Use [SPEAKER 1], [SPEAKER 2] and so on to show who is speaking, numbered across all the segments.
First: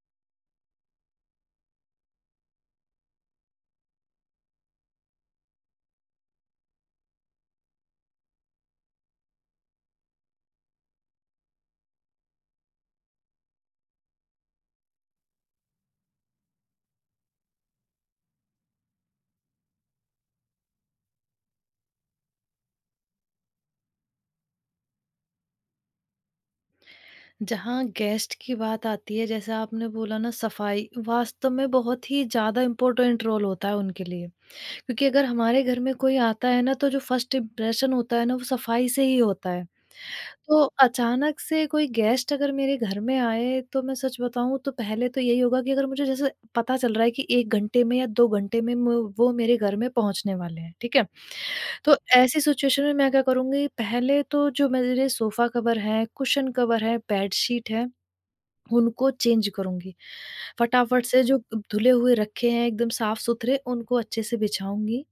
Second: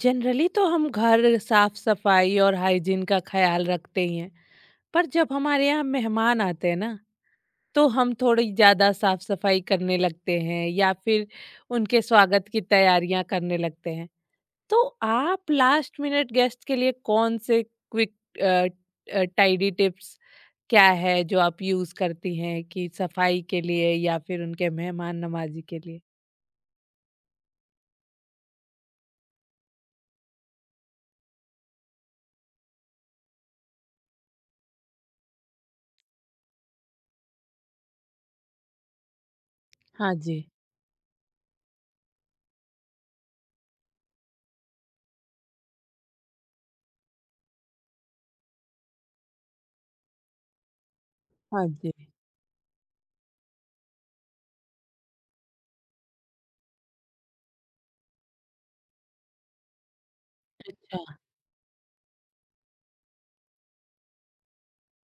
[SPEAKER 1] Generally तो हम घर साफ सफाई और हाइजीन का ख्याल रखते ही हैं। पर जब हमारे यहाँ मेहमान आते हैं ना, तो हम थोड़ी ज़्यादा साफ सफाई करने लगते हैं या फिर उनके स्वागत की तैयारियां करने लगते हैं। तो आप लास्ट मिनट गेस्ट के लिए कौन से क्विक टाइडी टिप्स क्या है जो आप यूज़ करती हैं कि सफाई के लिए या फिर उनके मेहमान नवाजी के लिए?
[SPEAKER 2] जहाँ गेस्ट की बात आती है जैसे आपने बोला ना सफाई वास्तव में बहुत ही ज़्यादा इम्पोर्टेंट रोल होता है उनके लिए क्योंकि अगर हमारे घर में कोई आता है ना तो जो फर्स्ट इम्प्रेशन होता है ना वो सफाई से ही होता है।
[SPEAKER 1] हाँ जी।
[SPEAKER 2] तो अचानक से कोई गेस्ट अगर मेरे घर में आए तो मैं सच बताऊं तो पहले तो यही होगा कि अगर मुझे जैसे पता चल रहा है कि 1 घंटे में या 2 घंटे में वो मेरे घर में पहुंचने वाले हैं, ठीक है।
[SPEAKER 1] हाँ जी।
[SPEAKER 2] तो ऐसी सिचुएशन में मैं क्या करूंगी, पहले तो जो मेरे सोफा कवर है, कुशन कवर है, बेडशीट है, उनको चेंज करूँगी।
[SPEAKER 1] अच्छा।
[SPEAKER 2] फटाफट से जो धुले हुए रखे हैं एकदम साफ-सुथरे उनको अच्छे से बिछाऊँगी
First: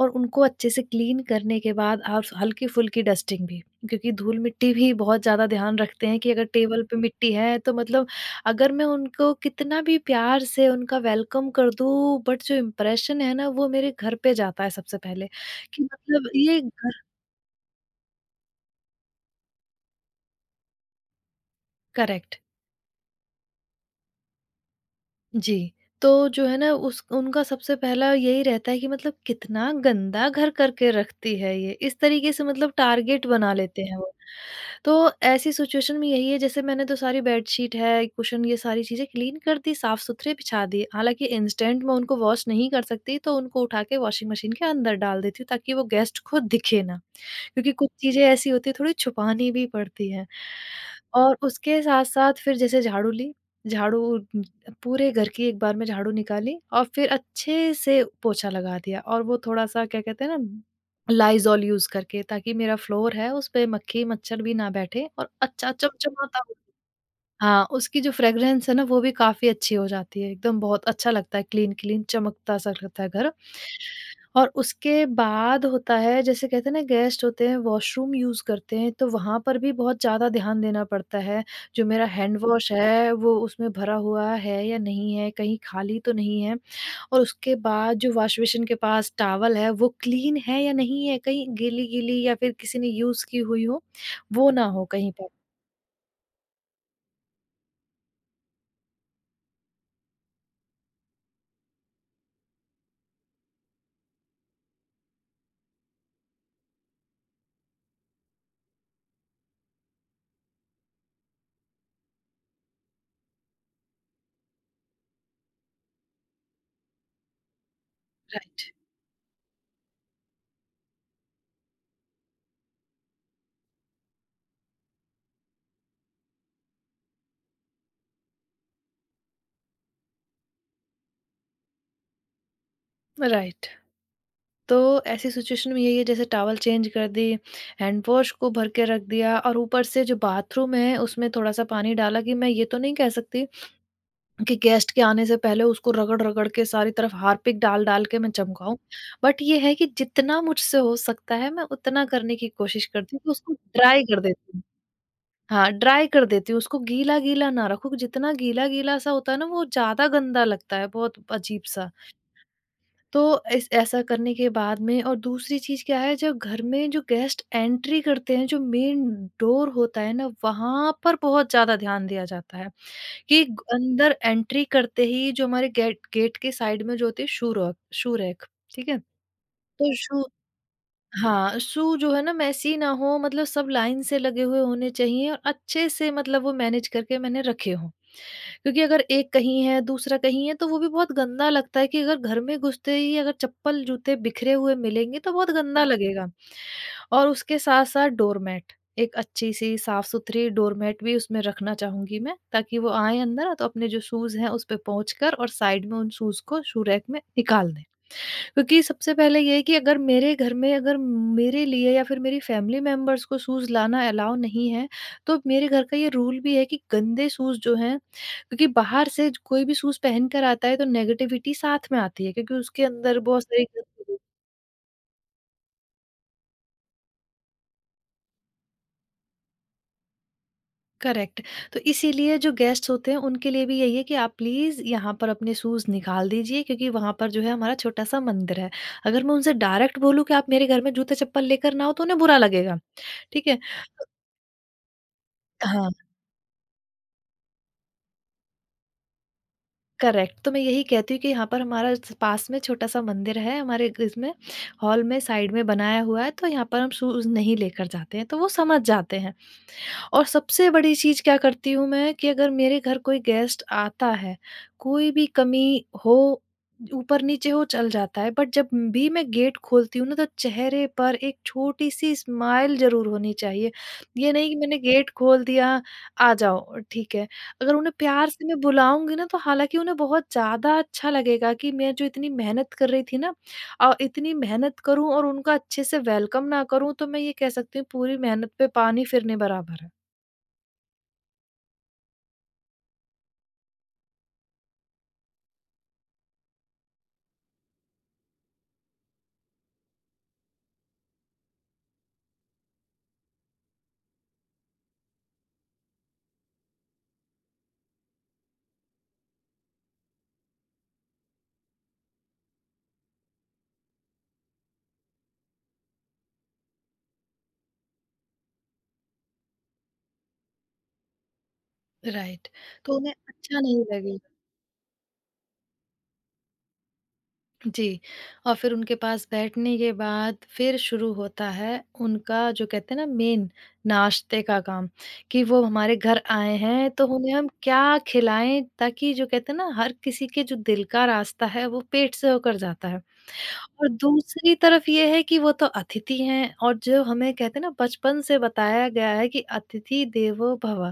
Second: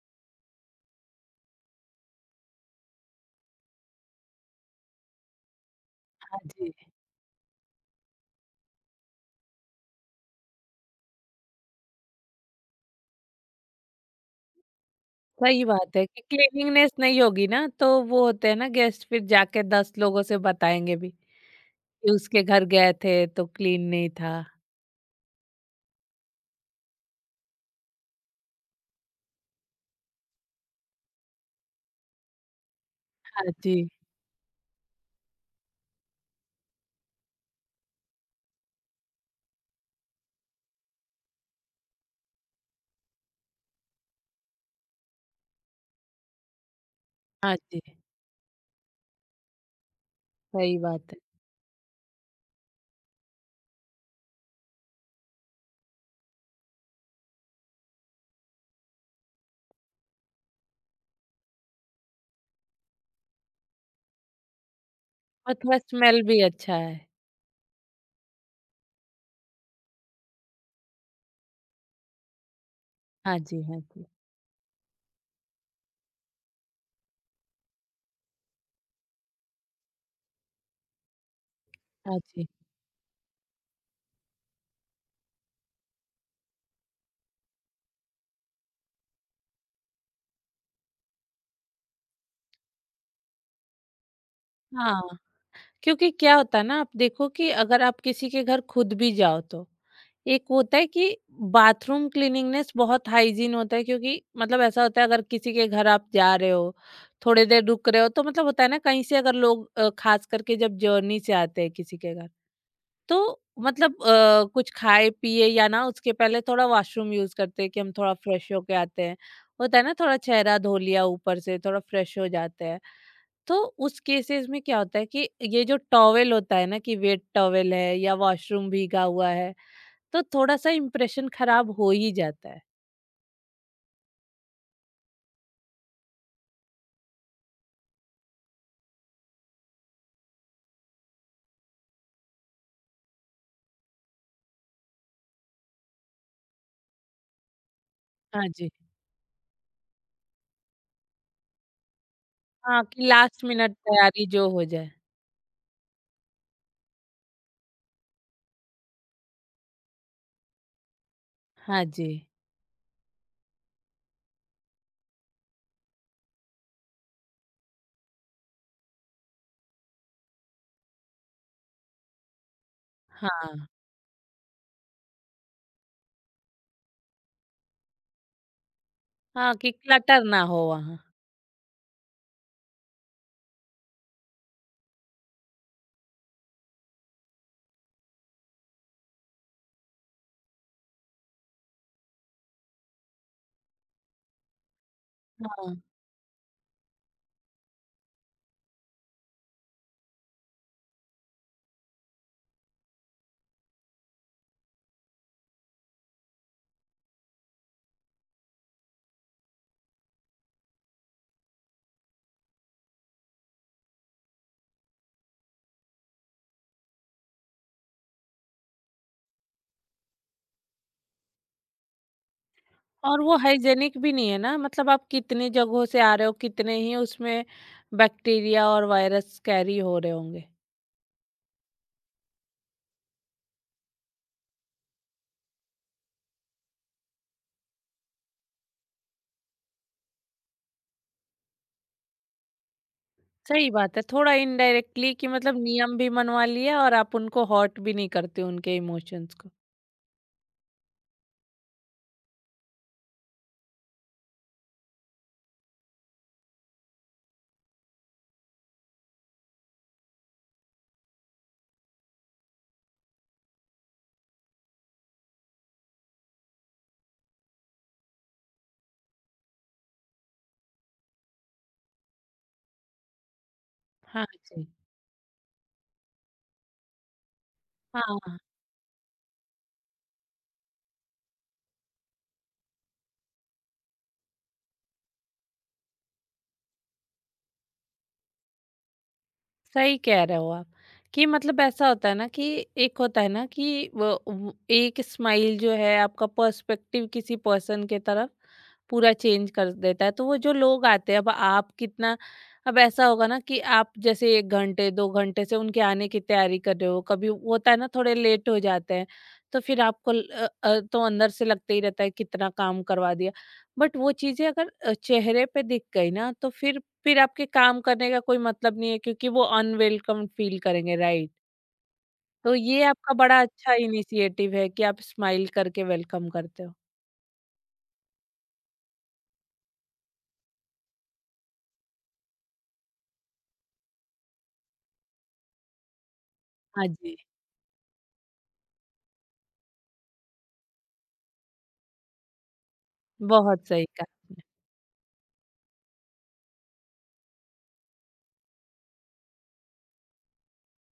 [SPEAKER 2] और उनको अच्छे से क्लीन करने के बाद और हल्की-फुल्की डस्टिंग भी। क्योंकि धूल-मिट्टी भी बहुत ज़्यादा ध्यान रखते हैं कि
[SPEAKER 1] हाँ
[SPEAKER 2] अगर
[SPEAKER 1] जी।
[SPEAKER 2] टेबल पे मिट्टी है तो मतलब अगर मैं उनको कितना भी प्यार से उनका वेलकम कर दूँ बट जो इम्प्रेशन है ना वो मेरे घर पे जाता है सबसे पहले
[SPEAKER 1] सही
[SPEAKER 2] कि
[SPEAKER 1] बात है कि
[SPEAKER 2] मतलब ये
[SPEAKER 1] क्लीनिंगनेस
[SPEAKER 2] घर
[SPEAKER 1] नहीं होगी ना तो वो होते हैं ना गेस्ट फिर जाके 10 लोगों से बताएंगे भी कि
[SPEAKER 2] करेक्ट।
[SPEAKER 1] उसके घर गए थे तो क्लीन नहीं था।
[SPEAKER 2] जी। तो जो है ना उस उनका सबसे पहला यही रहता है कि मतलब कितना गंदा घर करके रखती है ये, इस तरीके से मतलब टारगेट
[SPEAKER 1] हाँ
[SPEAKER 2] बना
[SPEAKER 1] जी।
[SPEAKER 2] लेते हैं वो। तो ऐसी सिचुएशन में यही है, जैसे मैंने तो सारी बेडशीट है, कुशन ये सारी चीज़ें क्लीन कर दी, साफ-सुथरे बिछा दिए। हालाँकि इंस्टेंट मैं उनको वॉश नहीं कर सकती तो उनको उठा के वॉशिंग मशीन के अंदर डाल देती हूँ ताकि वो गेस्ट को दिखे ना।
[SPEAKER 1] हाँ
[SPEAKER 2] क्योंकि
[SPEAKER 1] जी।
[SPEAKER 2] कुछ चीज़ें ऐसी होती हैं थोड़ी छुपानी भी पड़ती हैं।
[SPEAKER 1] सही बात है।
[SPEAKER 2] और उसके साथ-साथ फिर जैसे झाड़ू ली, झाड़ू पूरे घर की एक बार में झाड़ू निकाली और फिर अच्छे से पोछा लगा दिया और वो थोड़ा-सा क्या कहते हैं ना, लाइज़ॉल यूज़ करके ताकि मेरा फ्लोर है उसपे मक्खी मच्छर भी ना बैठे और
[SPEAKER 1] और
[SPEAKER 2] अच्छा
[SPEAKER 1] थोड़ा स्मेल भी
[SPEAKER 2] चमचमाता हो।
[SPEAKER 1] अच्छा है।
[SPEAKER 2] हाँ, उसकी जो फ्रेग्रेंस है ना वो भी काफ़ी अच्छी हो जाती है, एकदम बहुत अच्छा लगता है, क्लीन-क्लीन चमकता-सा लगता है घर।
[SPEAKER 1] हाँ जी हाँ जी।
[SPEAKER 2] और उसके बाद होता है, जैसे कहते हैं ना गेस्ट होते हैं वॉशरूम यूज़ करते हैं तो वहाँ पर भी बहुत ज़्यादा ध्यान देना पड़ता है। जो मेरा
[SPEAKER 1] हाँ
[SPEAKER 2] हैंड
[SPEAKER 1] जी।
[SPEAKER 2] वॉश है वो उसमें भरा हुआ है या नहीं है, कहीं खाली तो नहीं है। और उसके बाद जो वॉश बेसिन के पास टॉवल है वो क्लीन है या नहीं है, कहीं गीली-गीली या फिर किसी ने यूज़ की हुई हो, वो ना हो कहीं
[SPEAKER 1] हाँ।
[SPEAKER 2] पर।
[SPEAKER 1] क्योंकि क्या होता है ना, आप देखो कि अगर आप किसी के घर खुद भी जाओ तो एक होता है कि बाथरूम क्लीनिंगनेस बहुत हाइजीन होता है, क्योंकि मतलब ऐसा होता है अगर किसी के घर आप जा रहे हो, थोड़ी देर रुक रहे हो तो मतलब होता है ना, कहीं से अगर लोग खास करके जब जर्नी से आते हैं किसी के घर, तो मतलब कुछ खाए पिए या ना उसके पहले थोड़ा वॉशरूम यूज करते हैं कि हम थोड़ा फ्रेश
[SPEAKER 2] राइट,
[SPEAKER 1] होके आते हैं। होता है ना थोड़ा चेहरा धो लिया ऊपर से थोड़ा फ्रेश हो जाते हैं। तो उस केसेस में क्या होता है कि ये जो टॉवेल होता है ना कि वेट टॉवेल है या वॉशरूम भीगा हुआ है तो थोड़ा सा इम्प्रेशन खराब हो ही जाता है।
[SPEAKER 2] राइट। तो ऐसी सिचुएशन में यही है, जैसे टॉवल चेंज कर दी, हैंड वॉश को भर के रख दिया और ऊपर से जो बाथरूम है उसमें थोड़ा-सा पानी डाला कि मैं ये तो नहीं कह सकती कि गेस्ट के आने से पहले उसको रगड़-रगड़ के सारी तरफ हार्पिक डाल-डाल के मैं
[SPEAKER 1] हाँ जी।
[SPEAKER 2] चमकाऊँ। बट ये है कि जितना मुझसे हो सकता है मैं उतना करने की
[SPEAKER 1] हाँ,
[SPEAKER 2] कोशिश
[SPEAKER 1] कि
[SPEAKER 2] करती हूँ कि
[SPEAKER 1] लास्ट
[SPEAKER 2] उसको
[SPEAKER 1] मिनट
[SPEAKER 2] ड्राई कर
[SPEAKER 1] तैयारी जो
[SPEAKER 2] देती हूँ।
[SPEAKER 1] हो जाए।
[SPEAKER 2] हाँ, ड्राई कर देती हूँ, उसको गीला-गीला ना रखो, जितना गीला-गीला सा होता है ना वो ज़्यादा गंदा लगता है, बहुत
[SPEAKER 1] हाँ
[SPEAKER 2] अजीब-सा।
[SPEAKER 1] जी।
[SPEAKER 2] तो इस ऐसा करने के बाद में और दूसरी चीज़ क्या है, जब घर में जो गेस्ट एंट्री करते हैं, जो मेन डोर होता है ना वहाँ पर बहुत ज़्यादा ध्यान दिया जाता है, कि ग
[SPEAKER 1] हाँ।
[SPEAKER 2] अंदर एंट्री करते ही जो हमारे गेट गेट के साइड में जो होती है शू रैक, ठीक है?
[SPEAKER 1] हाँ, कि
[SPEAKER 2] तो
[SPEAKER 1] क्लटर
[SPEAKER 2] शू
[SPEAKER 1] ना हो वहाँ।
[SPEAKER 2] हाँ, शू जो है ना मेसी ना हो, मतलब सब लाइन से लगे हुए होने चाहिए और अच्छे से मतलब वो मैनेज करके मैंने रखे हों। क्योंकि अगर एक कहीं है, दूसरा कहीं है तो वो भी बहुत गंदा लगता है कि अगर घर में घुसते ही अगर चप्पल, जूते बिखरे हुए मिलेंगे तो बहुत गंदा
[SPEAKER 1] हाँ।
[SPEAKER 2] हाँ। लगेगा। और उसके साथ-साथ डोरमैट, एक अच्छी-सी साफ-सुथरी डोरमैट भी उसमें रखना चाहूँगी मैं ताकि वो आएँ अंदर तो अपने जो शूज़ हैं उस पे पहुँच कर और साइड में उन शूज़ को शू रैक में निकाल दें। क्योंकि सबसे पहले ये है कि अगर मेरे घर में अगर मेरे लिए या फिर मेरी फैमिली मेंबर्स को शूज़ लाना अलाउ नहीं है, तो मेरे घर का ये रूल भी है कि गंदे शूज़ जो हैं क्योंकि बाहर से ज कोई भी शूज़ पहन कर आता है तो नेगेटिविटी साथ में आती है क्योंकि उसके अंदर
[SPEAKER 1] और वो
[SPEAKER 2] बहुत सारी
[SPEAKER 1] हाइजीनिक भी
[SPEAKER 2] गंदगी
[SPEAKER 1] नहीं है ना, मतलब आप कितनी जगहों से आ रहे हो, कितने ही उसमें बैक्टीरिया और वायरस कैरी हो रहे होंगे।
[SPEAKER 2] करेक्ट। तो इसीलिए जो गेस्ट्स होते हैं उनके लिए भी यही है कि आप प्लीज़ यहाँ पर अपने शूज़ निकाल दीजिए, क्योंकि वहाँ पर जो है हमारा छोटा-सा मंदिर है। अगर मैं उनसे डायरेक्ट बोलूँ कि आप मेरे घर में जूते-चप्पल लेकर ना आओ तो उन्हें बुरा लगेगा, ठीक है?
[SPEAKER 1] सही बात है, थोड़ा इनडायरेक्टली कि मतलब
[SPEAKER 2] हाँ।
[SPEAKER 1] नियम भी मनवा लिया और आप उनको हर्ट भी नहीं करते उनके इमोशंस को।
[SPEAKER 2] करेक्ट, तो मैं यही कहती हूँ कि यहाँ पर हमारा स पास में छोटा-सा मंदिर है, हमारे ग इसमें हॉल में साइड में बनाया हुआ है, तो यहाँ पर हम शूज़ नहीं लेकर जाते हैं, तो वो समझ जाते हैं। और सबसे बड़ी चीज़ क्या करती हूँ मैं, कि अगर मेरे घर कोई गेस्ट आता है, कोई भी कमी हो, ऊपर-नीचे हो, चल जाता है, बट जब भी मैं गेट खोलती हूँ ना तो चेहरे पर एक छोटी-सी स्माइल ज़रूर होनी चाहिए।
[SPEAKER 1] हाँ
[SPEAKER 2] ये नहीं कि
[SPEAKER 1] जी।
[SPEAKER 2] मैंने गेट खोल दिया, आ जाओ, ठीक है। अगर उन्हें प्यार
[SPEAKER 1] हाँ।
[SPEAKER 2] से मैं बुलाऊँगी ना तो हालाँकि उन्हें बहुत ज़्यादा अच्छा लगेगा कि मैं जो इतनी मेहनत कर रही थी ना, इतनी मेहनत करूँ और उनका अच्छे से वेलकम ना करूँ तो मैं ये कह सकती हूँ पूरी मेहनत पे पानी फिरने बराबर है।
[SPEAKER 1] सही कह रहे हो आप कि मतलब ऐसा होता है ना कि एक होता है ना कि वो एक स्माइल जो है आपका पर्सपेक्टिव किसी पर्सन के तरफ पूरा चेंज कर देता है। तो वो जो लोग आते हैं अब आप कितना, अब ऐसा होगा ना कि आप जैसे एक घंटे दो घंटे से उनके आने की तैयारी कर रहे हो, कभी होता है ना थोड़े लेट हो जाते हैं तो फिर आपको तो अंदर से लगते ही रहता है कितना काम करवा दिया। बट वो चीजें अगर चेहरे पे दिख गई ना तो फिर आपके काम करने का कोई मतलब नहीं है क्योंकि वो अनवेलकम फील करेंगे, राइट।
[SPEAKER 2] राइट,
[SPEAKER 1] तो ये
[SPEAKER 2] तो
[SPEAKER 1] आपका
[SPEAKER 2] उन्हें
[SPEAKER 1] बड़ा
[SPEAKER 2] अच्छा
[SPEAKER 1] अच्छा
[SPEAKER 2] नहीं लगी।
[SPEAKER 1] इनिशिएटिव है कि आप स्माइल करके वेलकम करते हो।
[SPEAKER 2] जी, और फिर उनके पास बैठने के बाद फिर शुरू होता है उनका जो कहते हैं ना मेन नाश्ते का काम, कि वो हमारे घर आए
[SPEAKER 1] हाँ
[SPEAKER 2] हैं तो
[SPEAKER 1] जी।
[SPEAKER 2] उन्हें हम क्या खिलाएँ ताकि जो कहते हैं ना हर किसी के जो दिल का रास्ता है वो पेट से होकर जाता है।
[SPEAKER 1] बहुत सही
[SPEAKER 2] और
[SPEAKER 1] कहा आपने।
[SPEAKER 2] दूसरी तरफ ये है कि वो तो अतिथि हैं और जो हमें कहते हैं ना बचपन से बताया गया है कि अतिथि देवो भव।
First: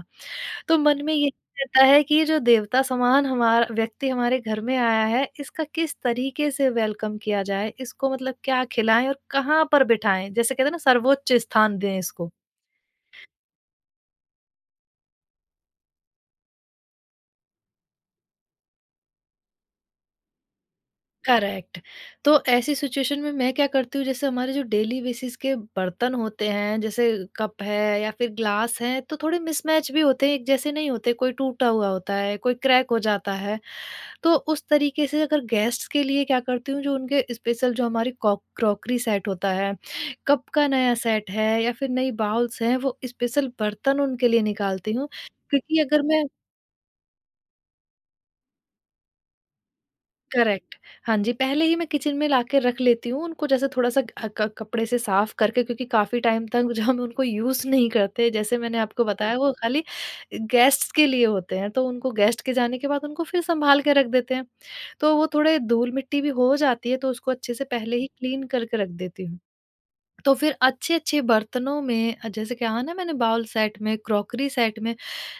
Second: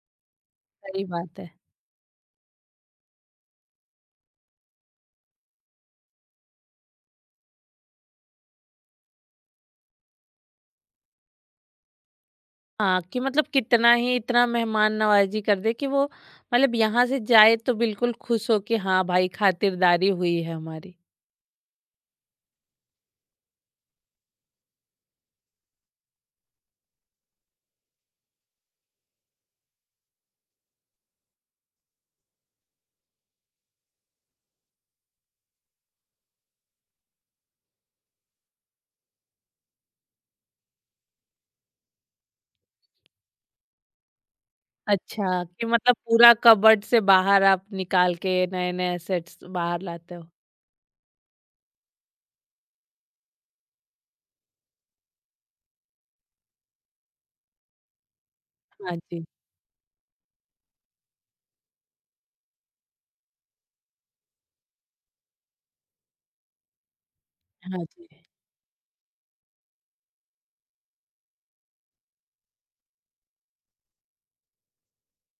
[SPEAKER 2] तो मन
[SPEAKER 1] सही
[SPEAKER 2] में ये
[SPEAKER 1] बात है।
[SPEAKER 2] रहता है कि ये जो देवता समान हमारा व्यक्ति हमारे घर में आया है, इसका किस तरीके से वेलकम किया जाए? इसको मतलब क्या खिलाएँ और कहाँ पर बिठाएँ? जैसे कहते हैं ना, सर्वोच्च स्थान दें इसको।
[SPEAKER 1] हाँ, कि मतलब कितना ही इतना मेहमान नवाजी कर दे कि वो मतलब यहाँ से जाए तो बिल्कुल खुश हो कि हाँ भाई खातिरदारी हुई है हमारी।
[SPEAKER 2] करेक्ट। तो ऐसी सिचुएशन में मैं क्या करती हूँ, जैसे हमारे जो डेली बेसिस के बर्तन होते हैं, जैसे कप है या फिर ग्लास है, तो थोड़े मिसमैच भी होते हैं, एक जैसे नहीं होते, कोई टूटा हुआ होता है, कोई क्रैक हो जाता है। तो उस तरीके से अगर गेस्ट्स के लिए क्या करती हूँ, जो उनके स्पेशल जो हमारी कॉक क्रॉकरी सेट होता है, कप का नया सेट है या फिर नई बाउल्स हैं, वो स्पेशल बर्तन उनके लिए निकालती हूँ।
[SPEAKER 1] अच्छा, कि
[SPEAKER 2] क्योंकि
[SPEAKER 1] मतलब
[SPEAKER 2] अगर मैं
[SPEAKER 1] पूरा कबर्ड से बाहर आप निकाल के नए नए सेट्स बाहर लाते हो।
[SPEAKER 2] करेक्ट हाँ जी, पहले ही मैं किचन में लाके रख लेती हूँ उनको, जैसे थोड़ा-सा अ, क कपड़े से साफ करके, क्योंकि काफ़ी टाइम तक जो हम उनको यूज़ नहीं करते, जैसे मैंने
[SPEAKER 1] हाँ
[SPEAKER 2] आपको
[SPEAKER 1] जी
[SPEAKER 2] बताया वो खाली गेस्ट्स के लिए होते हैं, तो उनको गेस्ट के जाने के बाद उनको फिर सँभाल के रख देते हैं। तो वो थोड़े धूल-मिट्टी भी हो जाती है, तो उसको अच्छे से
[SPEAKER 1] हाँ
[SPEAKER 2] पहले ही
[SPEAKER 1] जी।
[SPEAKER 2] क्लीन करके रख देती हूँ। तो फिर अच्छे-अच्छे बर्तनों में जैसे कहा ना मैंने, बाउल सेट में, क्रॉकरी सेट में,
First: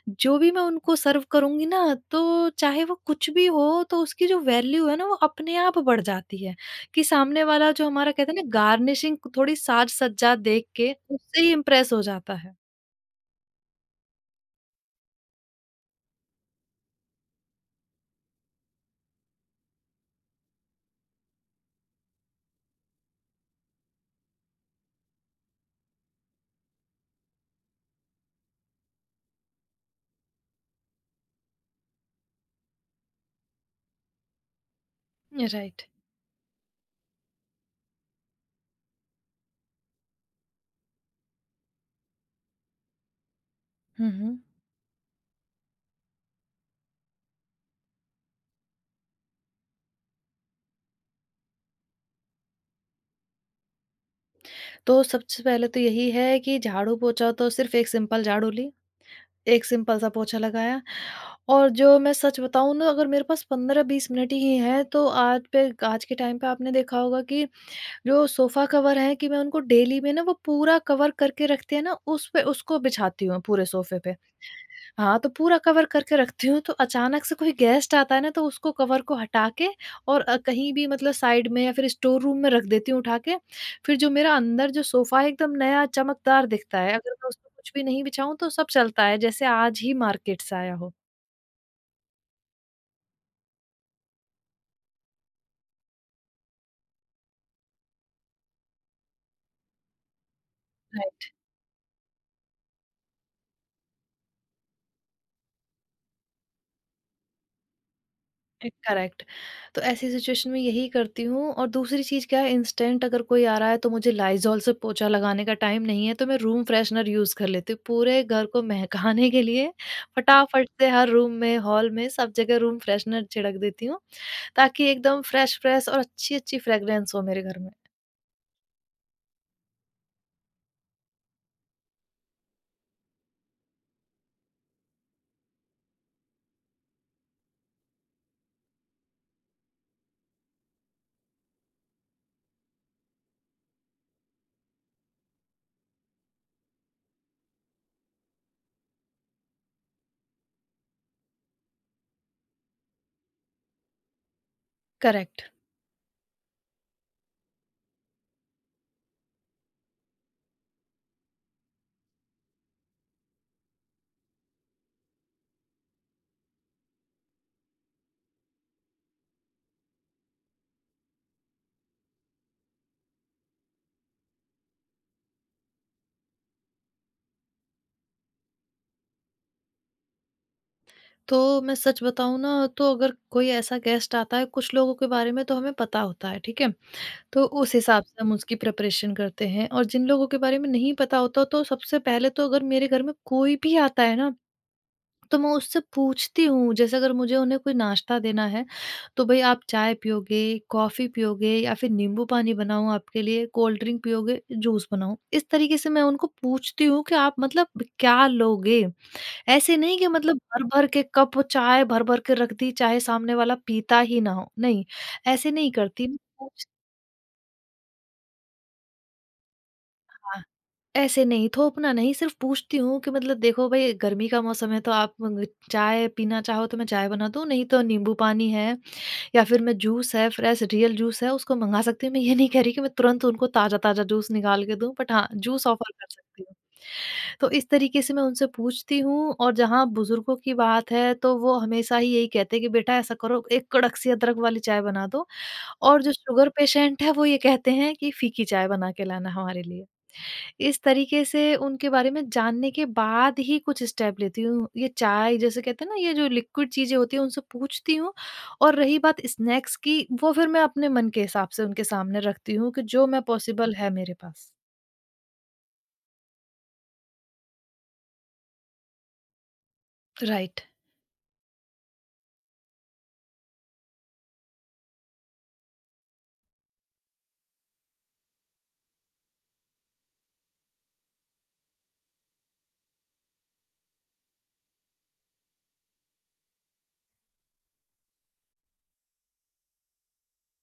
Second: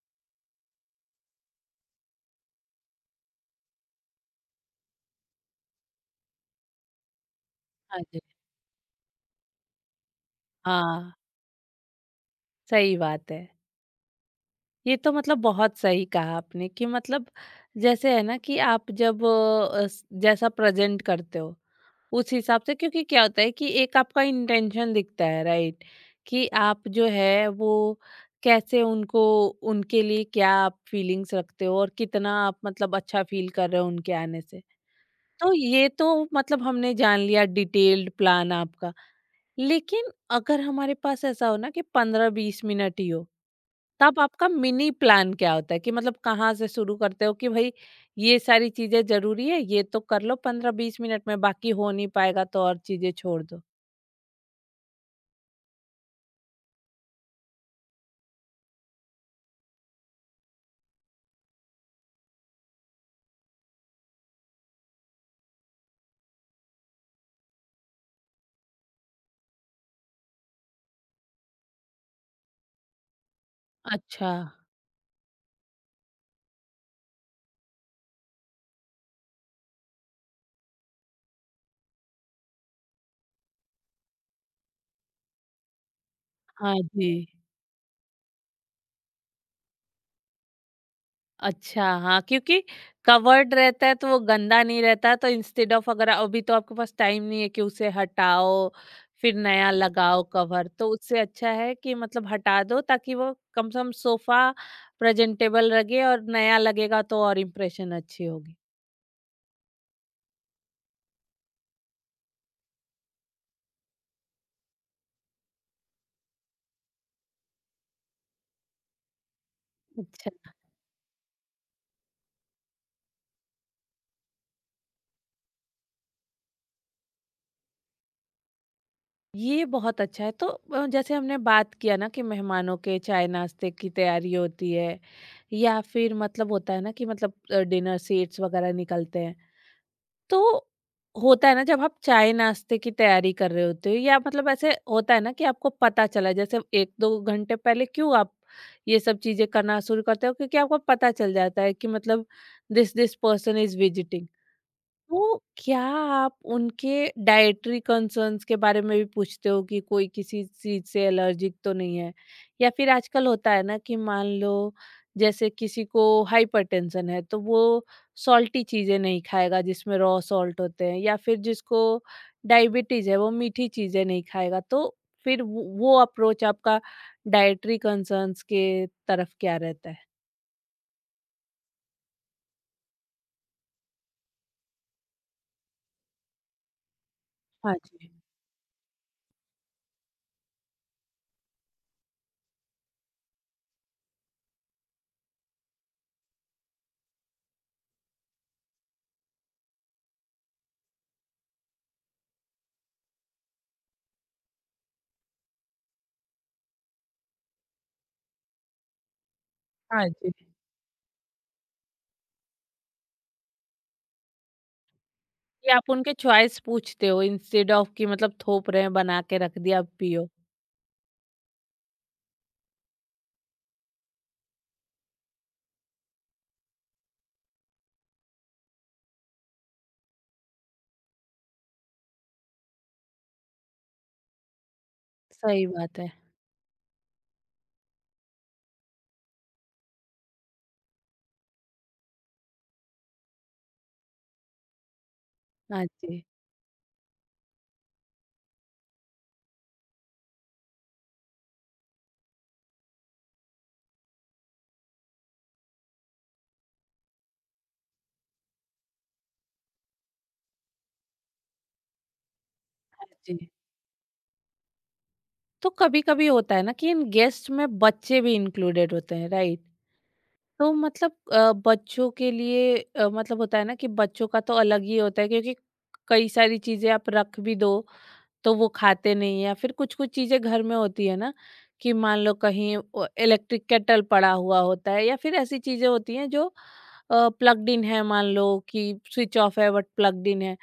[SPEAKER 2] जो भी मैं उनको सर्व करूँगी ना, तो चाहे वो कुछ भी हो, तो उसकी जो वैल्यू है ना, वो अपने आप बढ़ जाती है कि सामने वाला जो
[SPEAKER 1] हाँ
[SPEAKER 2] हमारा
[SPEAKER 1] जी।
[SPEAKER 2] कहते हैं ना गार्निशिंग थोड़ी साज-सज्जा देख के
[SPEAKER 1] हाँ।
[SPEAKER 2] उससे ही इम्प्रेस हो जाता है।
[SPEAKER 1] सही बात है। ये तो मतलब बहुत सही कहा आपने कि मतलब जैसे है ना कि आप जब जैसा प्रेजेंट करते हो उस हिसाब से, क्योंकि क्या होता है कि एक आपका इंटेंशन दिखता है, राइट। कि आप जो है वो कैसे उनको, उनके लिए क्या आप फीलिंग्स रखते हो और कितना आप मतलब अच्छा फील कर रहे हो उनके आने से। तो
[SPEAKER 2] राइट।
[SPEAKER 1] ये तो मतलब हमने जान लिया डिटेल्ड प्लान आपका। लेकिन अगर हमारे पास ऐसा हो ना कि 15-20 मिनट ही हो,
[SPEAKER 2] हुँ,
[SPEAKER 1] तब
[SPEAKER 2] हुँ।
[SPEAKER 1] आपका मिनी प्लान क्या होता है? कि मतलब कहाँ से शुरू करते हो कि भई ये सारी चीज़ें ज़रूरी है, ये तो कर लो 15-20 मिनट में, बाकी हो नहीं पाएगा तो और चीज़ें छोड़ दो?
[SPEAKER 2] तो सबसे पहले तो यही है कि झाड़ू-पोंछा तो, सिर्फ़ एक सिंपल झाड़ू ली, एक सिंपल सा पोंछा लगाया। और जो मैं सच बताऊँ ना, अगर मेरे पास 15-20 मिनट ही हैं तो आज पे आज के टाइम पे आपने देखा होगा कि जो सोफ़ा कवर हैं कि मैं उनको डेली में ना वो पूरा कवर करके रखते हैं ना, उस पे उसको बिछाती हूँ पूरे सोफ़े पे।
[SPEAKER 1] अच्छा।
[SPEAKER 2] हाँ, तो पूरा कवर करके रखती हूँ तो अचानक से कोई गेस्ट आता है ना तो उसको कवर को हटा के और कहीं भी मतलब साइड में या फिर स्टोर रूम में रख देती हूँ उठा के। फिर जो मेरा अंदर जो सोफ़ा है एकदम नया चमकदार
[SPEAKER 1] हाँ
[SPEAKER 2] दिखता है।
[SPEAKER 1] जी।
[SPEAKER 2] अगर मैं उसपे कुछ भी नहीं बिछाऊँ तो सब चलता है, जैसे आज ही मार्केट से आया हो।
[SPEAKER 1] अच्छा, हाँ, क्योंकि कवर्ड रहता है तो वो गंदा नहीं रहता, तो इंस्टेड ऑफ अगर अभी तो आपके पास टाइम नहीं है कि उसे हटाओ, फिर नया लगाओ कवर, तो उससे अच्छा है कि मतलब हटा दो ताकि वो कम से कम सोफ़ा प्रेज़ेंटेबल लगे और नया लगेगा तो और इम्प्रेशन अच्छी होगी।
[SPEAKER 2] करेक्ट। तो ऐसी सिचुएशन में यही करती हूँ और दूसरी चीज़ क्या है, इंस्टेंट अगर कोई आ रहा है तो मुझे लाइज़ॉल से पोंछा लगाने का टाइम नहीं है, तो मैं रूम फ्रेशनर यूज़ कर लेती हूँ, पूरे घर को महकाने के लिए।
[SPEAKER 1] अच्छा।
[SPEAKER 2] फटाफट से हर रूम में, हॉल में सब जगह रूम फ्रेशनर छिड़क देती हूँ ताकि एकदम फ्रेश-फ्रेश और अच्छी-अच्छी फ्रेग्रेंस हो मेरे घर में।
[SPEAKER 1] ये बहुत अच्छा है। तो जैसे हमने बात किया ना कि मेहमानों के चाय-नाश्ते की तैयारी होती है या फिर मतलब होता है ना कि मतलब डिनर सेट्स वग़ैरह निकलते हैं। तो होता है ना जब आप चाय नाश्ते की तैयारी कर रहे होते हो या मतलब ऐसे होता है ना कि आपको पता चला जैसे एक दो घंटे पहले क्यों आप ये सब चीजें करना शुरू करते हो क्योंकि आपको पता चल जाता है कि मतलब this this person is visiting. तो
[SPEAKER 2] करेक्ट।
[SPEAKER 1] क्या आप उनके डाइटरी कंसर्न्स के बारे में भी पूछते हो कि कोई किसी चीज से एलर्जिक तो नहीं है, या फिर आजकल होता है ना कि मान लो जैसे किसी को हाइपरटेंशन है तो वो सॉल्टी चीजें नहीं खाएगा जिसमें रॉ सॉल्ट होते हैं, या फिर जिसको डायबिटीज है वो मीठी चीजें नहीं खाएगा। तो फिर वो अप्रोच आपका डाइटरी कंसर्न्स के तरफ क्या रहता है?
[SPEAKER 2] तो मैं सच बताऊँ ना, तो अगर कोई ऐसा गेस्ट आता है, कुछ लोगों के बारे में तो हमें पता होता है, ठीक है? तो
[SPEAKER 1] हाँ
[SPEAKER 2] उस हिसाब
[SPEAKER 1] जी।
[SPEAKER 2] से हम उसकी प्रिपरेशन करते हैं और जिन लोगों के बारे में नहीं पता होता तो सबसे पहले तो अगर मेरे घर में कोई भी आता है ना तो मैं उससे पूछती हूँ। जैसे अगर मुझे उन्हें कोई नाश्ता देना है तो भाई आप चाय पियोगे, कॉफ़ी पियोगे या फिर नींबू पानी बनाऊँ आपके लिए, कोल्ड ड्रिंक पियोगे, जूस बनाऊँ? इस तरीके से मैं उनको पूछती हूँ कि आप मतलब क्या लोगे। ऐसे नहीं कि
[SPEAKER 1] हाँ जी।
[SPEAKER 2] मतलब भर भर के कप चाय भर भर के रख दी चाहे सामने वाला पीता ही ना हो, नहीं, ऐसे
[SPEAKER 1] कि
[SPEAKER 2] नहीं
[SPEAKER 1] आप
[SPEAKER 2] करती
[SPEAKER 1] उनके
[SPEAKER 2] मैं।
[SPEAKER 1] चॉइस
[SPEAKER 2] पूछ-
[SPEAKER 1] पूछते हो इंस्टेड ऑफ कि मतलब थोप रहे हैं बना के रख दिया अब पियो।
[SPEAKER 2] ऐसे नहीं, थोपना नहीं, सिर्फ़ पूछती हूँ कि मतलब देखो भई गर्मी का मौसम है तो आप ग चाय पीना चाहो तो मैं चाय बना दूँ, नहीं तो नींबू पानी है या फिर मैं जूस है, फ्रेश रियल जूस है उसको मँगा सकती हूँ। मैं ये नहीं कह रही कि मैं तुरंत उनको ताज़ा-ताज़ा जूस निकाल के दूँ, बट हाँ,
[SPEAKER 1] सही
[SPEAKER 2] जूस ऑफ़र
[SPEAKER 1] बात
[SPEAKER 2] कर
[SPEAKER 1] है।
[SPEAKER 2] सकती हूँ। तो इस तरीके से मैं उनसे पूछती हूँ। और जहाँ बुज़ुर्गों की बात है तो वो हमेशा ही यही कहते हैं कि बेटा ऐसा करो, एक कड़क सी अदरक वाली चाय बना दो।
[SPEAKER 1] हाँ
[SPEAKER 2] और जो
[SPEAKER 1] जी,
[SPEAKER 2] शुगर पेशेंट है वो ये कहते हैं कि फीकी चाय बना के लाना हमारे लिए। इस तरीके से उनके बारे में जानने के बाद ही कुछ स्टेप लेती हूँ। ये चाय जैसे कहते हैं ना, ये जो लिक्विड चीज़ें होती हैं उनसे पूछती हूँ। और रही बात स्नैक्स की, वो फ़िर मैं अपने मन के हिसाब से उनके सामने रखती हूँ कि जो
[SPEAKER 1] हाँ
[SPEAKER 2] मैं
[SPEAKER 1] जी।
[SPEAKER 2] पॉसिबल है मेरे पास।
[SPEAKER 1] तो कभी-कभी होता है ना कि इन गेस्ट में बच्चे भी इंक्लूडेड होते हैं, राइट?
[SPEAKER 2] राइट।
[SPEAKER 1] तो मतलब बच्चों के लिए मतलब होता है ना कि बच्चों का तो अलग ही होता है, क्योंकि कई सारी चीज़ें आप रख भी दो तो वो खाते नहीं है। या फिर कुछ-कुछ चीज़ें घर में होती है ना कि मान लो कहीं इलेक्ट्रिक केटल पड़ा हुआ होता है या फिर ऐसी चीज़ें होती हैं जो प्लग्ड इन है, मान लो कि स्विच ऑफ है बट प्लग्ड इन है।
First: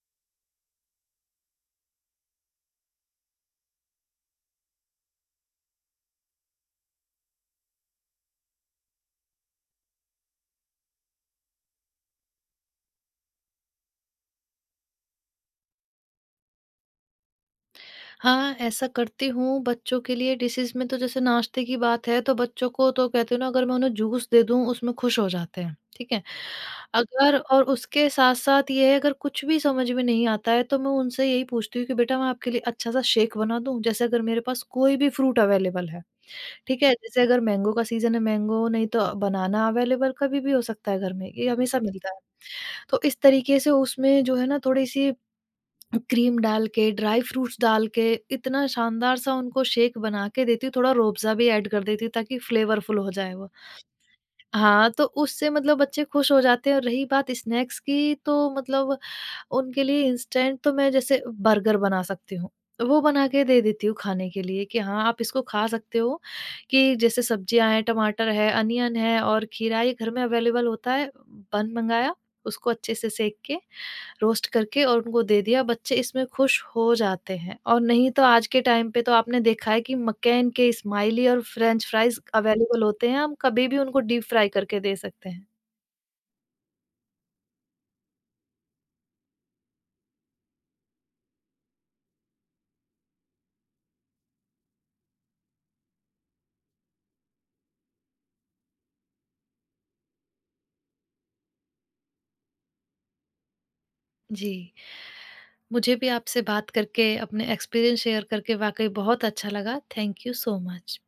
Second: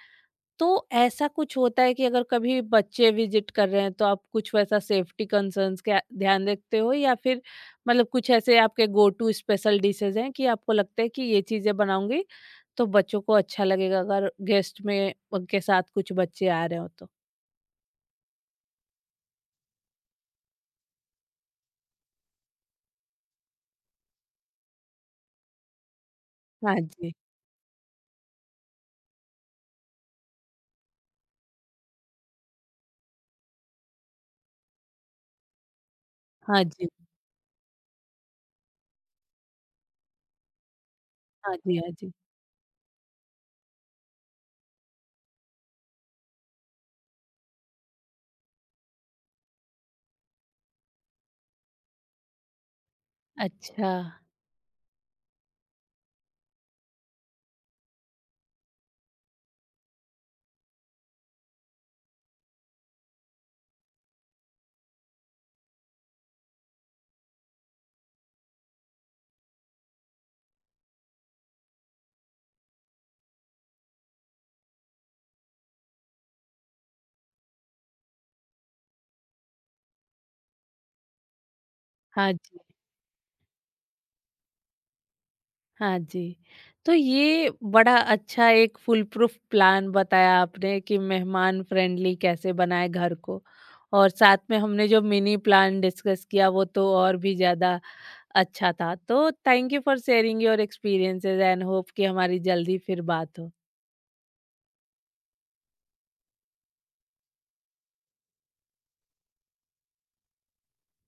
[SPEAKER 1] तो ऐसा कुछ होता है कि अगर कभी बच्चे विज़िट कर रहे हैं तो आप कुछ वैसा सेफ्टी कंसर्न्स का ध्यान रखते हो? या फिर मतलब कुछ ऐसे आपके गो टू स्पेशल डिशेज़ हैं कि आपको लगता है कि ये चीज़ें बनाऊँगी तो बच्चों को अच्छा लगेगा अगर गेस्ट में उनके साथ कुछ बच्चे आ रहे हो तो?
[SPEAKER 2] हाँ, ऐसा करती हूँ बच्चों के लिए डिशेज़ में तो। जैसे नाश्ते की बात है तो बच्चों को तो कहती हूँ ना, अगर मैं उन्हें जूस दे दूँ उसमें खुश हो जाते हैं, ठीक है।
[SPEAKER 1] हाँ जी।
[SPEAKER 2] अगर और उसके साथ-साथ ये है, अगर कुछ भी समझ में नहीं आता है तो मैं उनसे यही पूछती हूँ कि बेटा मैं आपके लिए अच्छा-सा शेक बना दूँ? जैसे अगर मेरे पास कोई भी फ्रूट अवेलेबल है,
[SPEAKER 1] हाँ
[SPEAKER 2] ठीक
[SPEAKER 1] जी,
[SPEAKER 2] है। जैसे अगर मैंगो का सीज़न है, मैंगो नहीं तो बनाना अवेलेबल कभी भी हो सकता है घर में, ये
[SPEAKER 1] हाँ जी,
[SPEAKER 2] हमेशा
[SPEAKER 1] हाँ जी।
[SPEAKER 2] मिलता है। तो इस तरीके से उसमें जो है ना थोड़ी-सी क्रीम डाल के, ड्राई फ्रूट्स डाल के, इतना शानदार सा उनको शेक बना के देती हूँ, थोड़ा रूअफ़ज़ा भी ऐड कर देती हूँ ताकि फ्लेवरफुल हो जाए वो।
[SPEAKER 1] अच्छा,
[SPEAKER 2] हाँ, तो उससे मतलब बच्चे खुश हो जाते हैं। और रही बात स्नैक्स की तो मतलब उनके लिए इंस्टेंट तो मैं जैसे बर्गर बना सकती हूँ। वो बना के दे देती हूँ खाने के लिए कि हाँ, आप इसको खा सकते हो। कि जैसे सब्जियाँ हैं, टमाटर है, अनियन है और खीरा ये घर में अवेलेबल होता है, बन मँगाया, उसको अच्छे से सेक के रोस्ट करके और उनको दे दिया, बच्चे इसमें खुश हो जाते हैं। और नहीं तो आज के टाइम पे तो आपने देखा है कि मक्कैन के स्माइली और फ्रेंच फ्राइज़
[SPEAKER 1] हाँ जी,
[SPEAKER 2] अवेलेबल होते हैं, हम कभी भी उनको डीप फ्राई करके दे सकते हैं।
[SPEAKER 1] हाँ जी। तो ये बड़ा अच्छा एक फुल प्रूफ प्लान बताया आपने कि मेहमान फ्रेंडली कैसे बनाएँ घर को। और साथ में हमने जो मिनी प्लान डिस्कस किया वो तो और भी ज़्यादा अच्छा था। तो thank you for sharing your experiences and hope कि हमारी जल्दी फिर बात हो।
[SPEAKER 2] जी। मुझे भी आपसे बात करके, अपने एक्सपीरियंस शेयर करके वाक़ई बहुत अच्छा लगा। Thank you so much.